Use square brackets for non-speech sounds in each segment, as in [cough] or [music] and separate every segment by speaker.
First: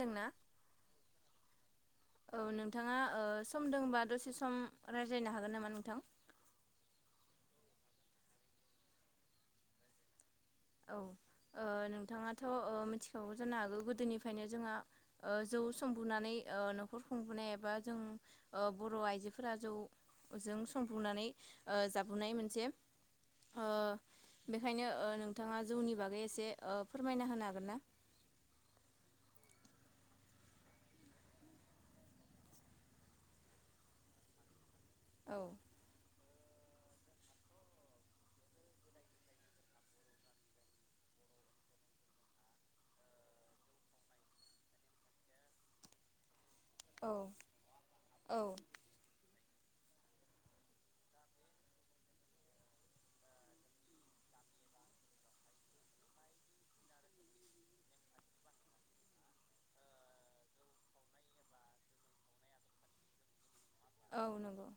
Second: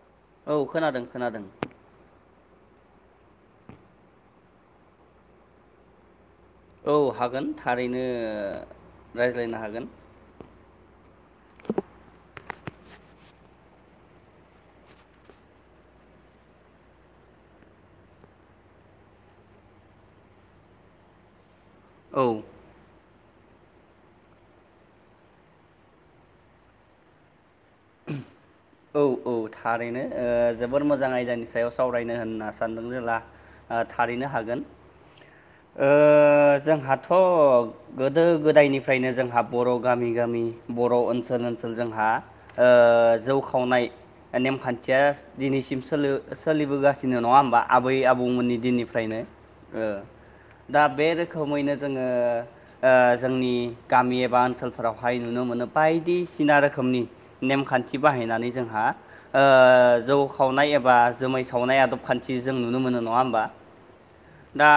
Speaker 1: दोंना
Speaker 2: औ खोनादों खोनादों
Speaker 1: औ नोंथाङा ओ सम दंबा दसे सम रायज्लायनो हागोन नामा नोंथां?
Speaker 2: औ हागोन थारैनो रायज्लायनो हागोन
Speaker 1: औ ओ नोंथाङाथ' ओ मिथिखागौ जानो हागौ गोदोनिफ्रायनो जोंहा ओ जौ संबोनानै ओ न'खर खुंबोनाय एबा जों बर' आइजोफोरा जौजों संफुंनानै ओ
Speaker 2: औ
Speaker 1: जाबोनाय मोनसे ओ बेखायनो ओ नोंथाङा जौनि बागै एसे ओ फोरमायना होनो हागोन ना?
Speaker 2: औ औ थारैनो ओ जोबोर मोजां आयदानि सायाव सावरायनो होनना सानदों जेला आं थारैनो हागोन
Speaker 1: औ
Speaker 2: ओ जोंहाथ' गोदो गोदायनिफ्रायनो जोंहा बर' गामि गामि बर' ओनसोल ओनसोल जोंहा ओ जौखावनाय नेमखान्थिया दिनैसिम सोलो सोलिबोगासिनो
Speaker 1: औ
Speaker 2: नङा होमबा आबै आबौमोननि दिननिफ्रायनो ओ दा बे रोखोमैनो जोङो ओ जोंनि गामि एबा ओनसोलफोरावहाय नुनो मोनो बायदिसिना रोखोमनि नेमखान्थि बाहायनानै जोंहा ओ जौ खावनाय एबा जुमाइ सावनाय आदब खान्थि जों नुनो मोनो नङा होमबा?
Speaker 1: औ नंगौ
Speaker 2: दा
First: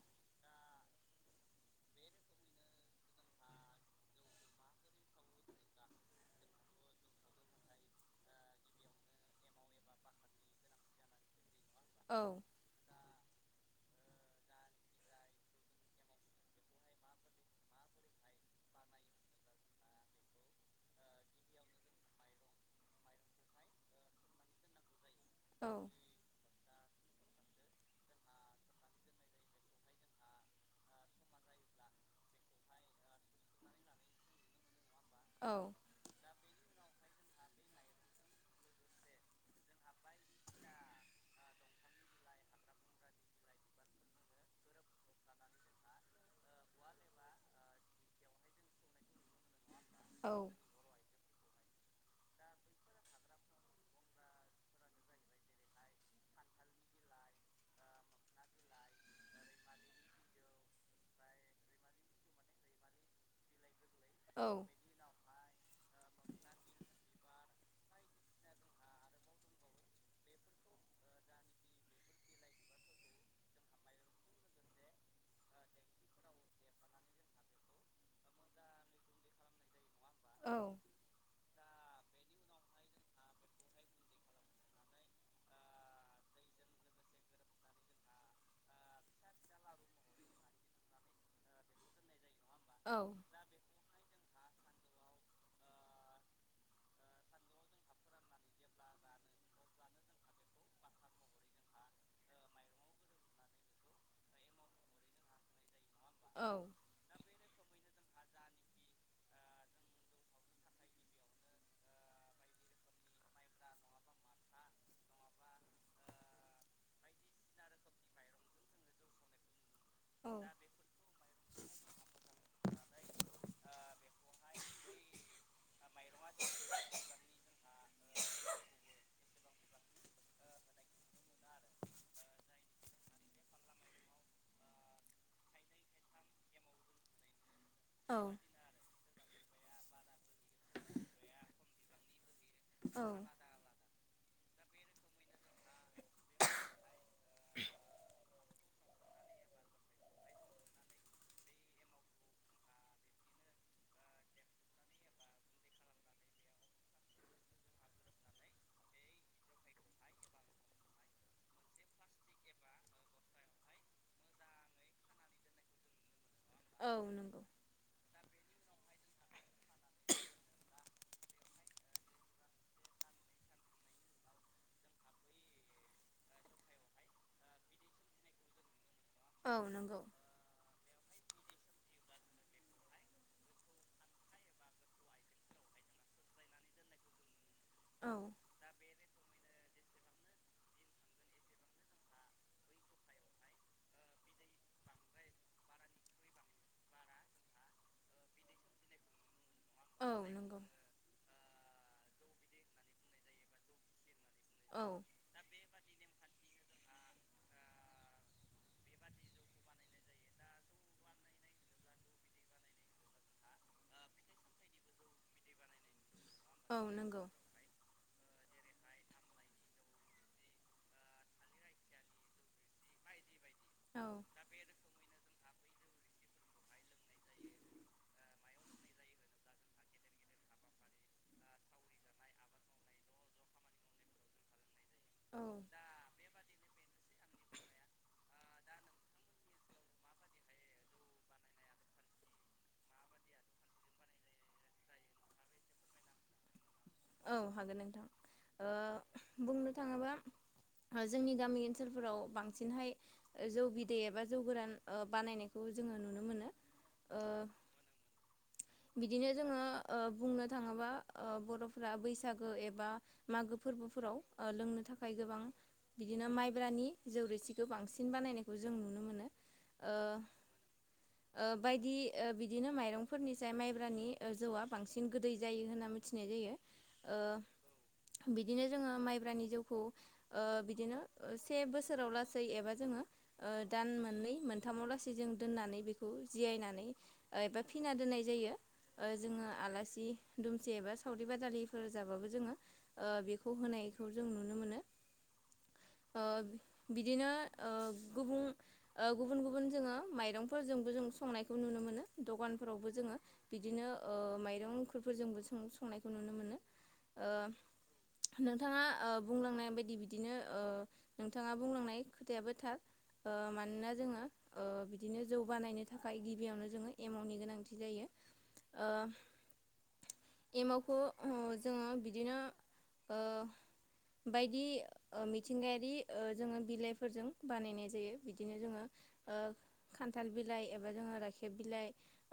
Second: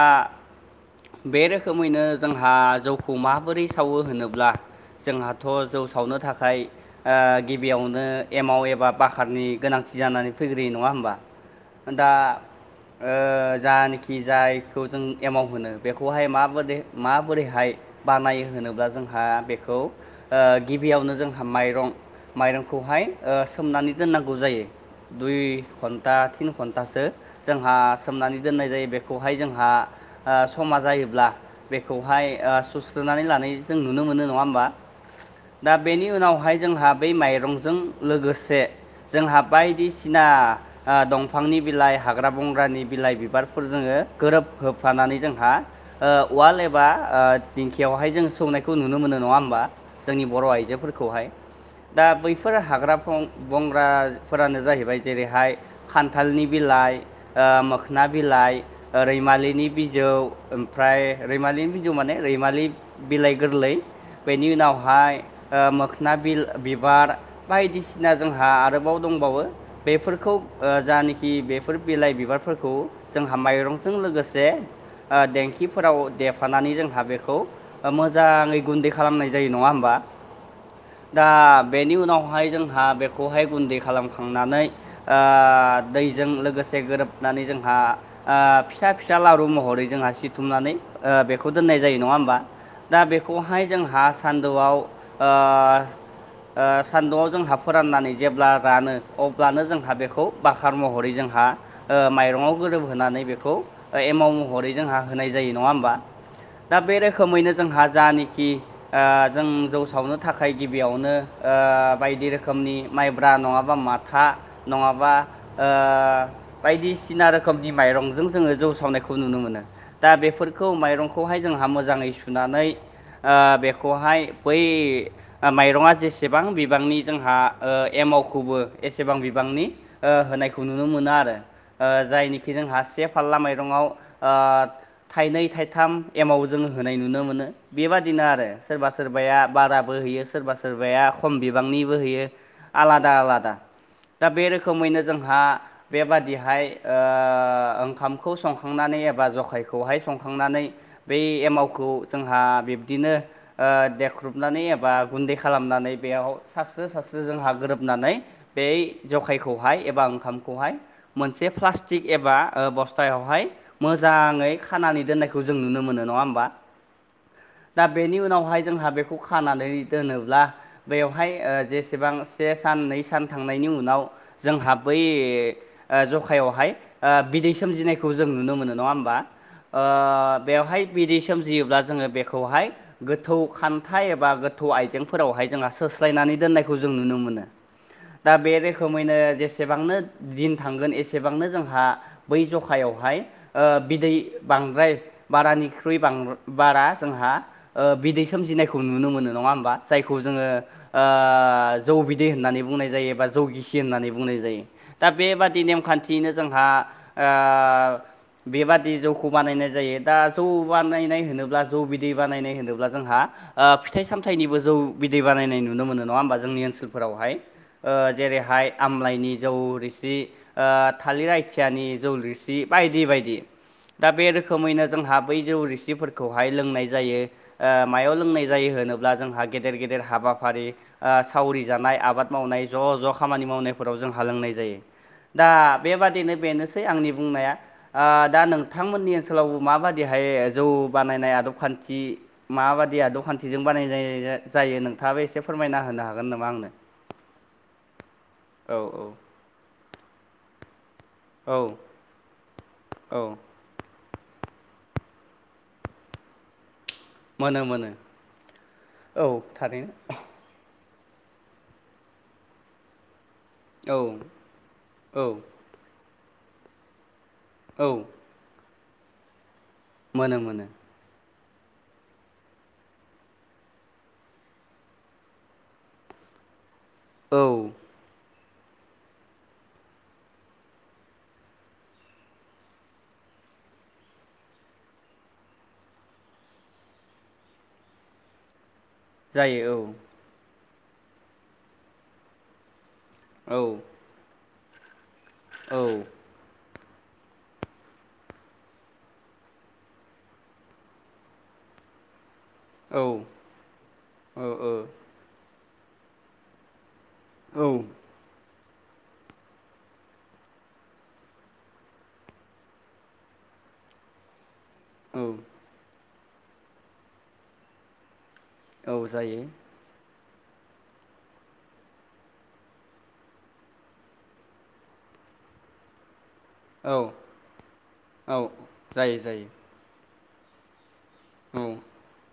Speaker 2: बे रोखोमैनो जोंहा जौखौ माबोरै सावो होनोब्ला जोंहाथ' जौ सावनो थाखाय ओ गिबियावनो एमाव एबा बाखारनि गोनांथि जानानै फैग्रोयो नङा होनबा दा
Speaker 1: औ
Speaker 2: ओ जानाखि जायखौ जों एमाउ होनो बेखौहाय माबोरै माबोरैहाय बानाय होनोब्ला जोंहा बेखौ ओ गिबियावनो जोंहा माइरं माइरंखौहाय ओ सोमनानै दोननांगौ जायो दुइ
Speaker 1: औ
Speaker 2: घन दा थिन घन्टासो जोंहा सोमनानै दोननाय जायो बेखौहाय जोंहा ओ समा जायोब्ला बेखौहाय सुस्रोननानै लानाय जों नुनो मोनो नङा होमबा? दा
Speaker 1: औ
Speaker 2: बेनि उनावहाय जोंहा बै माइरंजों लोगोसे जोंहा बायदिसिना ओ दंफांनि बिलाइ हाग्रा बंग्रानि बिलाइ बिबारफोर जोङो गोरोब होफ्लानानै जोंहा ओ उवाल एबा ओ दिंखियावहाय जोङो सौनायखौ नुनो मोनो नङा होमबा? जोंनि बर' आइजोफोरखौहाय दा बैफोर हाग्रा बं बंग्राफोरानो जाहैबाय जेरैहाय खान्थालनि बिलाइ ओ मोखोना बिलाइ रैमालिनि बिजौ ओमफ्राय रैमालिनि बिजौ माने रैमालि बिलाइ गोरलै। बेनि
Speaker 1: औ
Speaker 2: उनावहाय मोखोना बि बिबार बायदिसिना जोंहा आरोबाव दंबावो। बेफोरखौ ओ जानाखि बेफोर बिलाइ बिबारफोरखौ जोंहा माइरंजों लोगोसे ओ देंखिफोराव देफानानै जोंहा बेखौ मोजाङै गुन्दै खालामनाय जायो नङा होमबा?
Speaker 1: औ
Speaker 2: दा बेनि उनावहाय जोंहा बेखौहाय गुन्दै खालामखांनानै आ दैजों लोगोसे गोरोबनानै जोंहा आ फिसा फिसा लारु महरै जोंहा सिथुमनानै ओ बेखौ दोननाय जायो नङा होमबा? दा
Speaker 1: औ
Speaker 2: बेखौ फाय जोंहा सान्दुंआव ओ ओ सान्दुंआव जोंहा फोराननानै जेब्ला रानो अब्लानो जोंहा बेखौ बाखार महरै जोंहा ओ माइरंआव गोरोबहोनानै बेखौ एमाव महरै जोंहा होनाय जायो नङा होमबा?
Speaker 1: औ
Speaker 2: दा बे रोखोमैनो जोंहा जानाखि जों जौ सावनो थाखाय गिबियावनो ओ बायदि रोखोमनि माइब्रा नङाबा माथा नङाबा ओ बायदिसिना रोखोमनि माइरंजों जोङो जौ सावनायखौ नुनो मोनो। दा
Speaker 1: औ
Speaker 2: बेफोरखौ माइरंखौहाय जोंहा मोजाङै सुनानै ओ बेखौहाय बै माइरङा जेसे गोबां बिबांनि जोंहा ओ एमावखौबो एसेबां बिबांनि ओ होनायखौ नुनो मोनो आरो। ओ जायनिखि जोंहा से फालला माइरङाव ओ थाइनै थाइथाम एमाव जोङो होनाय नुनो मोनो। बेबादिनो आरो सोरबा सोरबाया बाराबो होयो सोरबा सोरबाया खम बिबांनिबो होयो
Speaker 1: औ
Speaker 2: आलादा आलादा। दा बे रोखोमैनो जोंहा बेबादिहाय ओ ओंखामखौ सं संनानै एबा जखायखौहाय संखांनानै बै एमावखौ जोंहा बिब्दिनो ओ देख्रुबनानै एबा गुन्दै खालामनानै। बेयाव सासस्रो सासस्रो जोंहा गोरोबनानै बै जखायखौहाय एबा ओंखामखौहाय मोनसे प्लास्टिक एबा बस्थायावहाय मोजाङै खानानै दोननायखौ जों नुनो मोनो नङा होमबा?
Speaker 1: औ नंगौ
Speaker 2: दा बेनि उनावहाय जोंहा बेखौ खानानै दोनोब्ला बेयावहाय ओ जेसेबां से सान नै सान थांनायनि उनाव जोंहा बै ओ जखायावहाय ओ बिदै सोमजिनायखौ जों नुनो मोनो नङा होमबा?
Speaker 1: औ
Speaker 2: ओ
Speaker 1: नंगौ
Speaker 2: बेवहाय बिदि सोमजियोब्ला जोङो बेखौहाय गोथौ खान्थाइ एबा गोथौ आइजेंफोरावहाय जोंहा सोस्लायनानै दोननायखौ जों नुनो मोनो।
Speaker 1: औ
Speaker 2: दा बे रोखोमैनो जेसेबांनो दिन थांगोन एसेबांनो जोंहा बै जखायावहाय ओ बिदै बांद्राय बारानिख्रुइ बां बारा जोंहा बिदै सोमजिनायखौ नुनो मोनो नङा होमबा?
Speaker 1: औ
Speaker 2: जायखौ जोङो
Speaker 1: नंगौ
Speaker 2: आ जौ बिदै होननानै बुंनाय जायो बा जौगिसि होननानै बुंनाय जायो। जायो
Speaker 1: औ
Speaker 2: दा बेबादि नेमखान्थियैनो जोंहा ओ बेबादि जौखौ बानायनाय जायो दा जौ बानायनाय होनोब्ला जौ बिदै बानायनाय होनोब्ला जोंहा आ फिथाइ सामथाइनिबो जौ बिदै बानायनाय नुनो मोनो नङा होमबा जोंनि
Speaker 1: औ नंगौ
Speaker 2: ओनसोलफोरावहाय। ओ जेरैहाय आमलाइनि जौ रोसि ओ थालिर आथियानि जौ रोसि बायदि बायदि
Speaker 1: औ
Speaker 2: दा बे रोखोमैनो जोंहा बै जौ रिसिफोरखौहाय लोंनाय जायो। ओ मायाव लोंनाय जायो होनोब्ला जोंहा गेदेर गेदेर हाबा हाबाफारि आ सावरि जानाय आबाद मावनाय ज' ज' खामानि मावनायफोराव जों हा लोंनाय जायो।
Speaker 1: औ
Speaker 2: दा बेबादिनो बेनोसै आंनि बुंनाया। दा नोंथांमोननि ओनसोलावबो माबायदिहाय जौ बानायनाय आदब खान्थि माबादिया आदबखानथिजों बानाय जायो नोंथाङाबो एसे फोरमायना होनो हागोन नामा आंनो?
Speaker 1: औ हागोन नोंथां
Speaker 2: औ औ
Speaker 1: ओ बुंनो थाङोबा जोंनि
Speaker 2: औ
Speaker 1: गामि ओनसोलफोराव बांसिनहाय
Speaker 2: औ
Speaker 1: जौ बि दे एबा जौ गोरान ओ बानायनायखौ जोङो नुनो मोनो। ओ
Speaker 2: मोनो मानो ‌।
Speaker 1: बिदिनो जोङो ओ बुंनो थाङोबा ओ बर'फोरा बैसागो एबा मागो
Speaker 2: औ
Speaker 1: फोरबोफोराव ओ लोंनो थाखाय
Speaker 2: औ
Speaker 1: गोबां बिदिनो माइब्रानि जौरिसिखौ
Speaker 2: औ
Speaker 1: बांसिन बानायनाय खौ जों नुनो मोनो ओ
Speaker 2: मोनो मोनो
Speaker 1: ओ बायदि ओ बिदिनो माइरंफोरनि जाय माइब्रानि ओ जौआ बांसिन गोदै जायो होनना मिथिनाय जायो
Speaker 2: औ
Speaker 1: ओ बिदिनो जोङो माइब्रानि जौखौ ओ बिदिनो से बोसोराव लासै एबा जोङो ओ दान मोननै मोनथामाव लासै जों दोननानै बेखौ जिरायनानै ओ‌ एबा फिना दोननाय जायो ओ जोंङो
Speaker 2: जायो
Speaker 1: आलासि
Speaker 2: औ
Speaker 1: दुमसि एबा सावरि बादालिफोर जाबाबो जोङो ओ बेखौ
Speaker 2: औ
Speaker 1: होनायखौ जों नुनो मोनो।
Speaker 2: औ।
Speaker 1: ओ बिदिनो ओ गुबुं ओ गुबुन गुबुन जोङो माइरंफोरजोंबो जों संनायखौ नुनो मोनो। दखानफोरावबो जोङो
Speaker 2: औ
Speaker 1: बिदिनो ओ माइरं ओंखुरफोरजोंबो सं‌ संनायखौ नुनो मोनो।
Speaker 2: औ
Speaker 1: ओ नोंथाङा ओ बुंलांनाय बायदि ओ बिदिनो नोंथाङा बुंलांनाय खोथायाबो थार। ओ मानोना जोङो ओ
Speaker 2: औ
Speaker 1: बिदिनो जौ बानायनो थाखाय गिबियावनो जोङो एमावनि गोनांथि जायो।
Speaker 2: औ जायो
Speaker 1: ओ एमावखौ ओ जोङो बिदिनो ओ बायदि ओ मिथिंगायारि ओ जोङो
Speaker 2: औ
Speaker 1: बिलाइफोरजों बानायनाय जायो
Speaker 2: औ
Speaker 1: बिदिनो जोङो
Speaker 2: जायो
Speaker 1: ओ
Speaker 2: जायो
Speaker 1: खान्थाल बिलाइ एबा जोङो राखेब
Speaker 2: औ
Speaker 1: बिलाइ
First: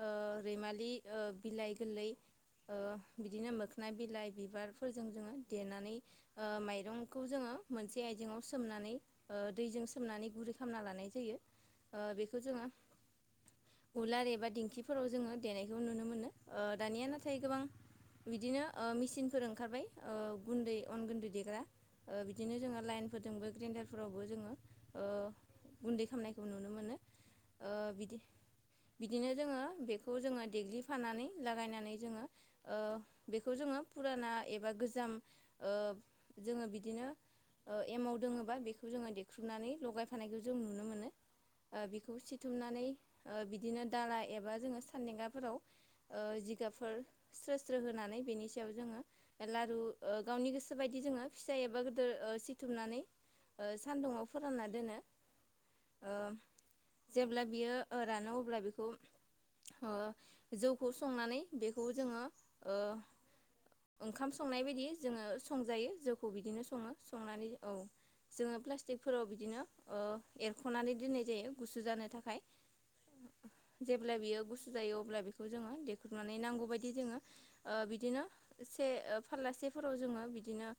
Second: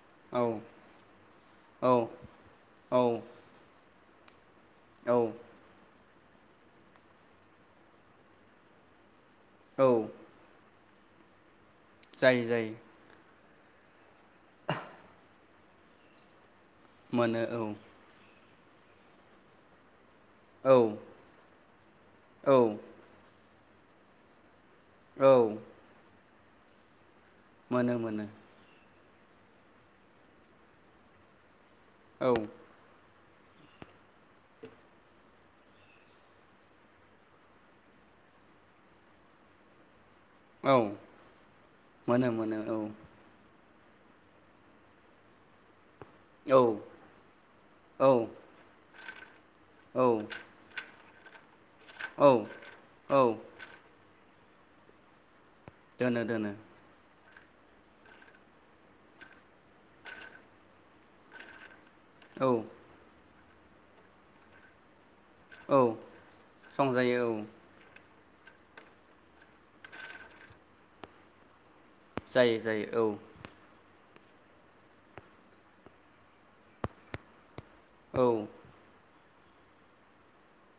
Speaker 1: ओ
Speaker 2: औ
Speaker 1: रैमालि ओ बिलाइ
Speaker 2: औ
Speaker 1: गोरलै
Speaker 2: औ
Speaker 1: ओ बिदिनो मोखोन बिलाइ बिबार फोरजों
Speaker 2: औ
Speaker 1: जोङो देनानै ओ माइरंखौ जोङो मोनसे आइजेंआव सोमनानै ओ दैजों
Speaker 2: औ
Speaker 1: सोमनानै गुरै खालामना लानाय जायो ओ
Speaker 2: जायो
Speaker 1: बेखौ जोङो
Speaker 2: जायो
Speaker 1: उलार एबा दिंखिफोराव जोङो देनायखौ नुनो मोनो ओ दानिया नाथाय
Speaker 2: मोनो
Speaker 1: गोबां बिदिनो ओ मेसिनफोर ओंखारबाय
Speaker 2: औ
Speaker 1: गुन्दै अन गुन्दै देग्रा ओ
Speaker 2: औ
Speaker 1: बिदिनो जोङो लाइन फोदोंबो ग्रेन्डारफोरावबो जोङो ओ
Speaker 2: औ।
Speaker 1: गुन्दै खालामामनायखौ नुनो मोनो ओ
Speaker 2: मोनो
Speaker 1: बिदि
Speaker 2: मोनो
Speaker 1: बिदिनो जोङो बे खौ जोङो देग्लिफानानै लागायनानै जोङो
Speaker 2: औ
Speaker 1: ओ बेखौ जोङो फुराना एबा गोजाम ओ जोङो बिदिनो ओ एमाव दङोबा बेखौ जोङो देख्रुबनानै लगायफानायखौ जों
Speaker 2: औ
Speaker 1: नुनो मोनखौ ओ
Speaker 2: मोनो मोनो
Speaker 1: सिथुमनानै
Speaker 2: औ
Speaker 1: बिदिनो दाला एबा जोंङो सानदेंगाफोराव ओ
Speaker 2: औ
Speaker 1: जिगाबफोर स्रो स्रो
Speaker 2: औ
Speaker 1: होनानै बेनि सायाव जोङो लारु
Speaker 2: औ
Speaker 1: ओ गावनि गोसो बायदि जोङो फिसा एबा गोदो
Speaker 2: औ
Speaker 1: ओ सिथुमनानै
Speaker 2: औ
Speaker 1: सान्दुुंाव फोरानना दोनो ओ
Speaker 2: दोनो दोनो
Speaker 1: जेब्ला बियो ओ रानो अब्ला बेखौ ओ जौखौ संनानै बेखौ जोङो
Speaker 2: औ
Speaker 1: ओ ओंखाम संनाय बायदि जोङो
Speaker 2: औ
Speaker 1: संजायो जौखौ बिदिनो सङो संनानै औ ‌। जोङो प्लास्टिकफोराव बिदिनो ओ एरख'नानै दोननाय जायो गुसु जानाय थाखाय
Speaker 2: जायो जायो
Speaker 1: जेब्ला बियो गु सु जायो अब्ला बेखौ जोङो देखुबनानै नांगौ बदि जोङो ओ बिदिनो
Speaker 2: औ
Speaker 1: से ओ फारलासेफोराव जोङो बिदिनो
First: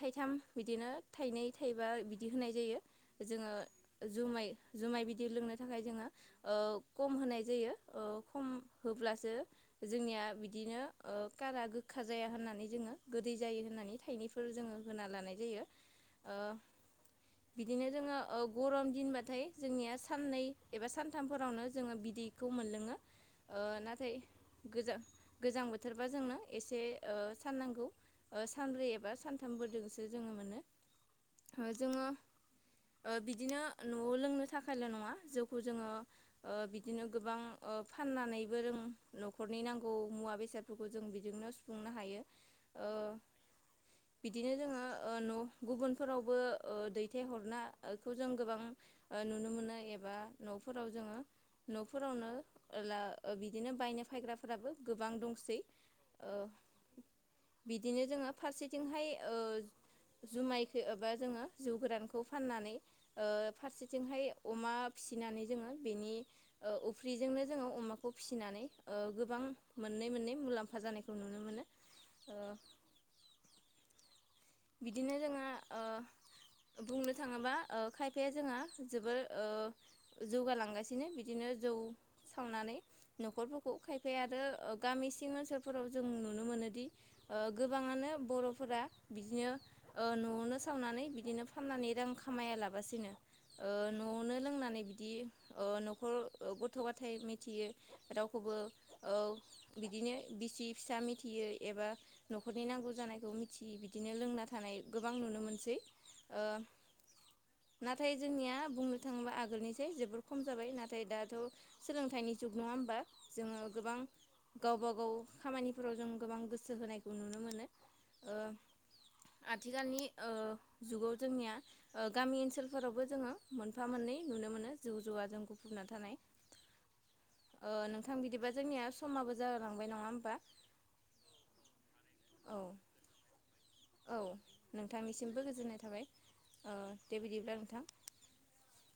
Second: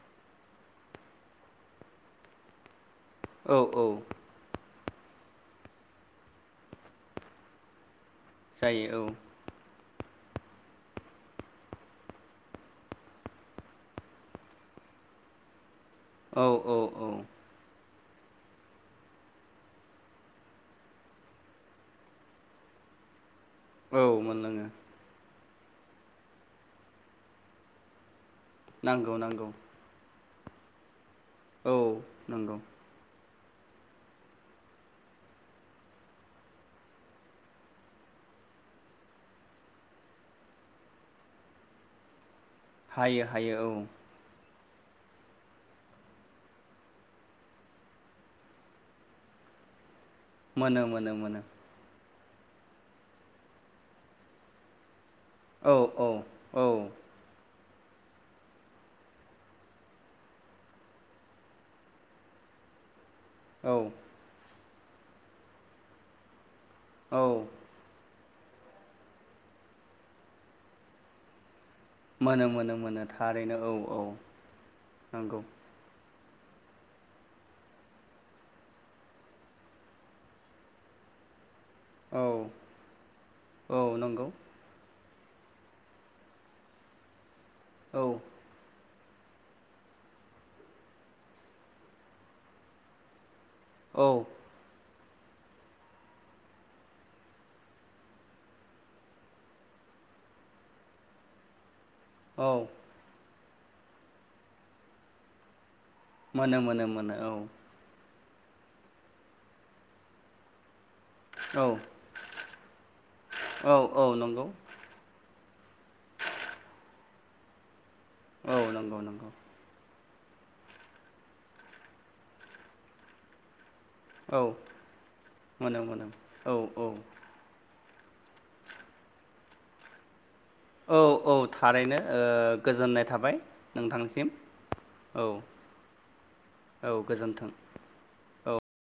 Speaker 1: थाइथाम बिदिनो थाइनै थाइबा बिदि होनाय जायो। जोङो
Speaker 2: औ औ
Speaker 1: जुमाय जुमाय बिदि लोंनो थाखाय जोङो ओ खम होनाय जायो। खम
Speaker 2: जायो
Speaker 1: होब्लासो जोंनिया बिदिनो कारा गोखा जाया होननानै जोङो गोदै जायो होननानै थाइनै फोर जोङो होना लानाय जायो।
Speaker 2: [inaudible]
Speaker 1: ओ
Speaker 2: औ औ
Speaker 1: बिदिनो जोङो ओ गरम दिनबाथाय जोंनिया साननै एबा सानथामफोरावनो जोङो बिदैखौ मोनलों नाथाय
Speaker 2: औ मोनलोङो
Speaker 1: गोजां गोजां बोथोरबा जोंनो एसे साननांगौ सानब्रै एबा
Speaker 2: नांगौ नांगौ
Speaker 1: सानथाम फोरजोंसो जोङो मोनो
Speaker 2: औ
Speaker 1: जोङो
Speaker 2: नंगौ
Speaker 1: बिदिनो न'आव लोंनो थाखायल' नङा जौखौ जोङो बिदिनो गोबां फाननानैबो जों न'खरनि नांगौ मुवा बेसादफोरखौ जों बिजोंनो सुफुंनो हायो। ओ
Speaker 2: हायो हायो औ।
Speaker 1: बिदिनो जोङो ओ न' गुबुनफोरावबो ओ दैथायहरनायखौ जों गोबां ओ नुनो मोनो एबा
Speaker 2: मोनो
Speaker 1: न'फोराव
Speaker 2: मोनो
Speaker 1: जोङो
Speaker 2: मोनो
Speaker 1: न'फोरावनो बिदिनो बायनो फायग्राफोराबो गोबां दं सै
Speaker 2: औ औ औ
Speaker 1: बिदिनो जोङो फारसेथिंहाय ओ जुमायखौ एबा जोङो जिउ गोरानखौ फाननानै
Speaker 2: औ
Speaker 1: फारसेथिंहाय अमा फिसिनानै जोङो बेनि
Speaker 2: औ
Speaker 1: उफ्रिजोंनो जोङो अमा खौ फिसिनानै ओ गोबां मोननै मोननै मुलाम्फा जानायखौ नुनो मोनो। ओ
Speaker 2: मोनो मोनो मोनो थारैनो औ औ।
Speaker 1: बिदिनो जोङो
Speaker 2: [inaudible]
Speaker 1: बुंनो थाङोबा ओ खायफाया जोंहा जोबोर ओ जौगालांगासिनो बिदिनो जौ
Speaker 2: औ
Speaker 1: सावनानै न'खरफोरखौ
Speaker 2: औ
Speaker 1: खायफाया
Speaker 2: नंगौ
Speaker 1: आरो ओ गामि सिं ओनसोलफोराव जों नुनो मोनोदि ओ
Speaker 2: औ
Speaker 1: गोबाङानो बर'फोरा बिदिनो न'आवनो सावनानै बिदिनो फाननानै रां खामायालाबासिनो न'आवनो लोंनानै बि दि ओ न'खर गथ' गथाय मिथियो रावखौबो ओ बिदिनो बिसि फिसा मिथियै एबा
Speaker 2: औ
Speaker 1: न'खरनि नांगौ जानायखौ मिथिय बिदिनो लोंना थानाय गोबां नुनो मोनसै। ओ
Speaker 2: मोनो मोनो मोनो औ
Speaker 1: नाथाय जोंनिया बुंनो थाङोब्ला आगोलनिसै जोबोर खम जाबाय ना नाथाय दाथ' सोलोंथाइनि जुग नङा हबा जोङो
Speaker 2: औ औ
Speaker 1: गोबां
Speaker 2: नंगौ
Speaker 1: गावबा गाव खामानिफोराव जों गोबां गोसो होनायखौ नुनो मोनो। ओ
Speaker 2: औ नंगौ नंगौ
Speaker 1: आथिखालनि ओ जुगाव जोंनिया ओ गामि ओनसोलफोरावबो जोङो मोनफा मोननै
Speaker 2: औ
Speaker 1: नुनो मोनो जौ जुवाजों
Speaker 2: मोनो
Speaker 1: गुफुबना
Speaker 2: मोनो
Speaker 1: थानाय।
Speaker 2: औ औ
Speaker 1: ओ नोंथां बिदिबा जोंनिया समाबो जालांबाय नङा होमबा?
Speaker 2: औ औ थारैनो ओ
Speaker 1: औ
Speaker 2: गोजोननाय थाबाय।
Speaker 1: औ
Speaker 2: नोंथांसिम औ
Speaker 1: नोंथांनिसिमबो गोजोननाय थाबाय ओ
Speaker 2: औ
Speaker 1: दे
Speaker 2: गोजोन्थों
Speaker 1: बिदिब्ला नोंथां।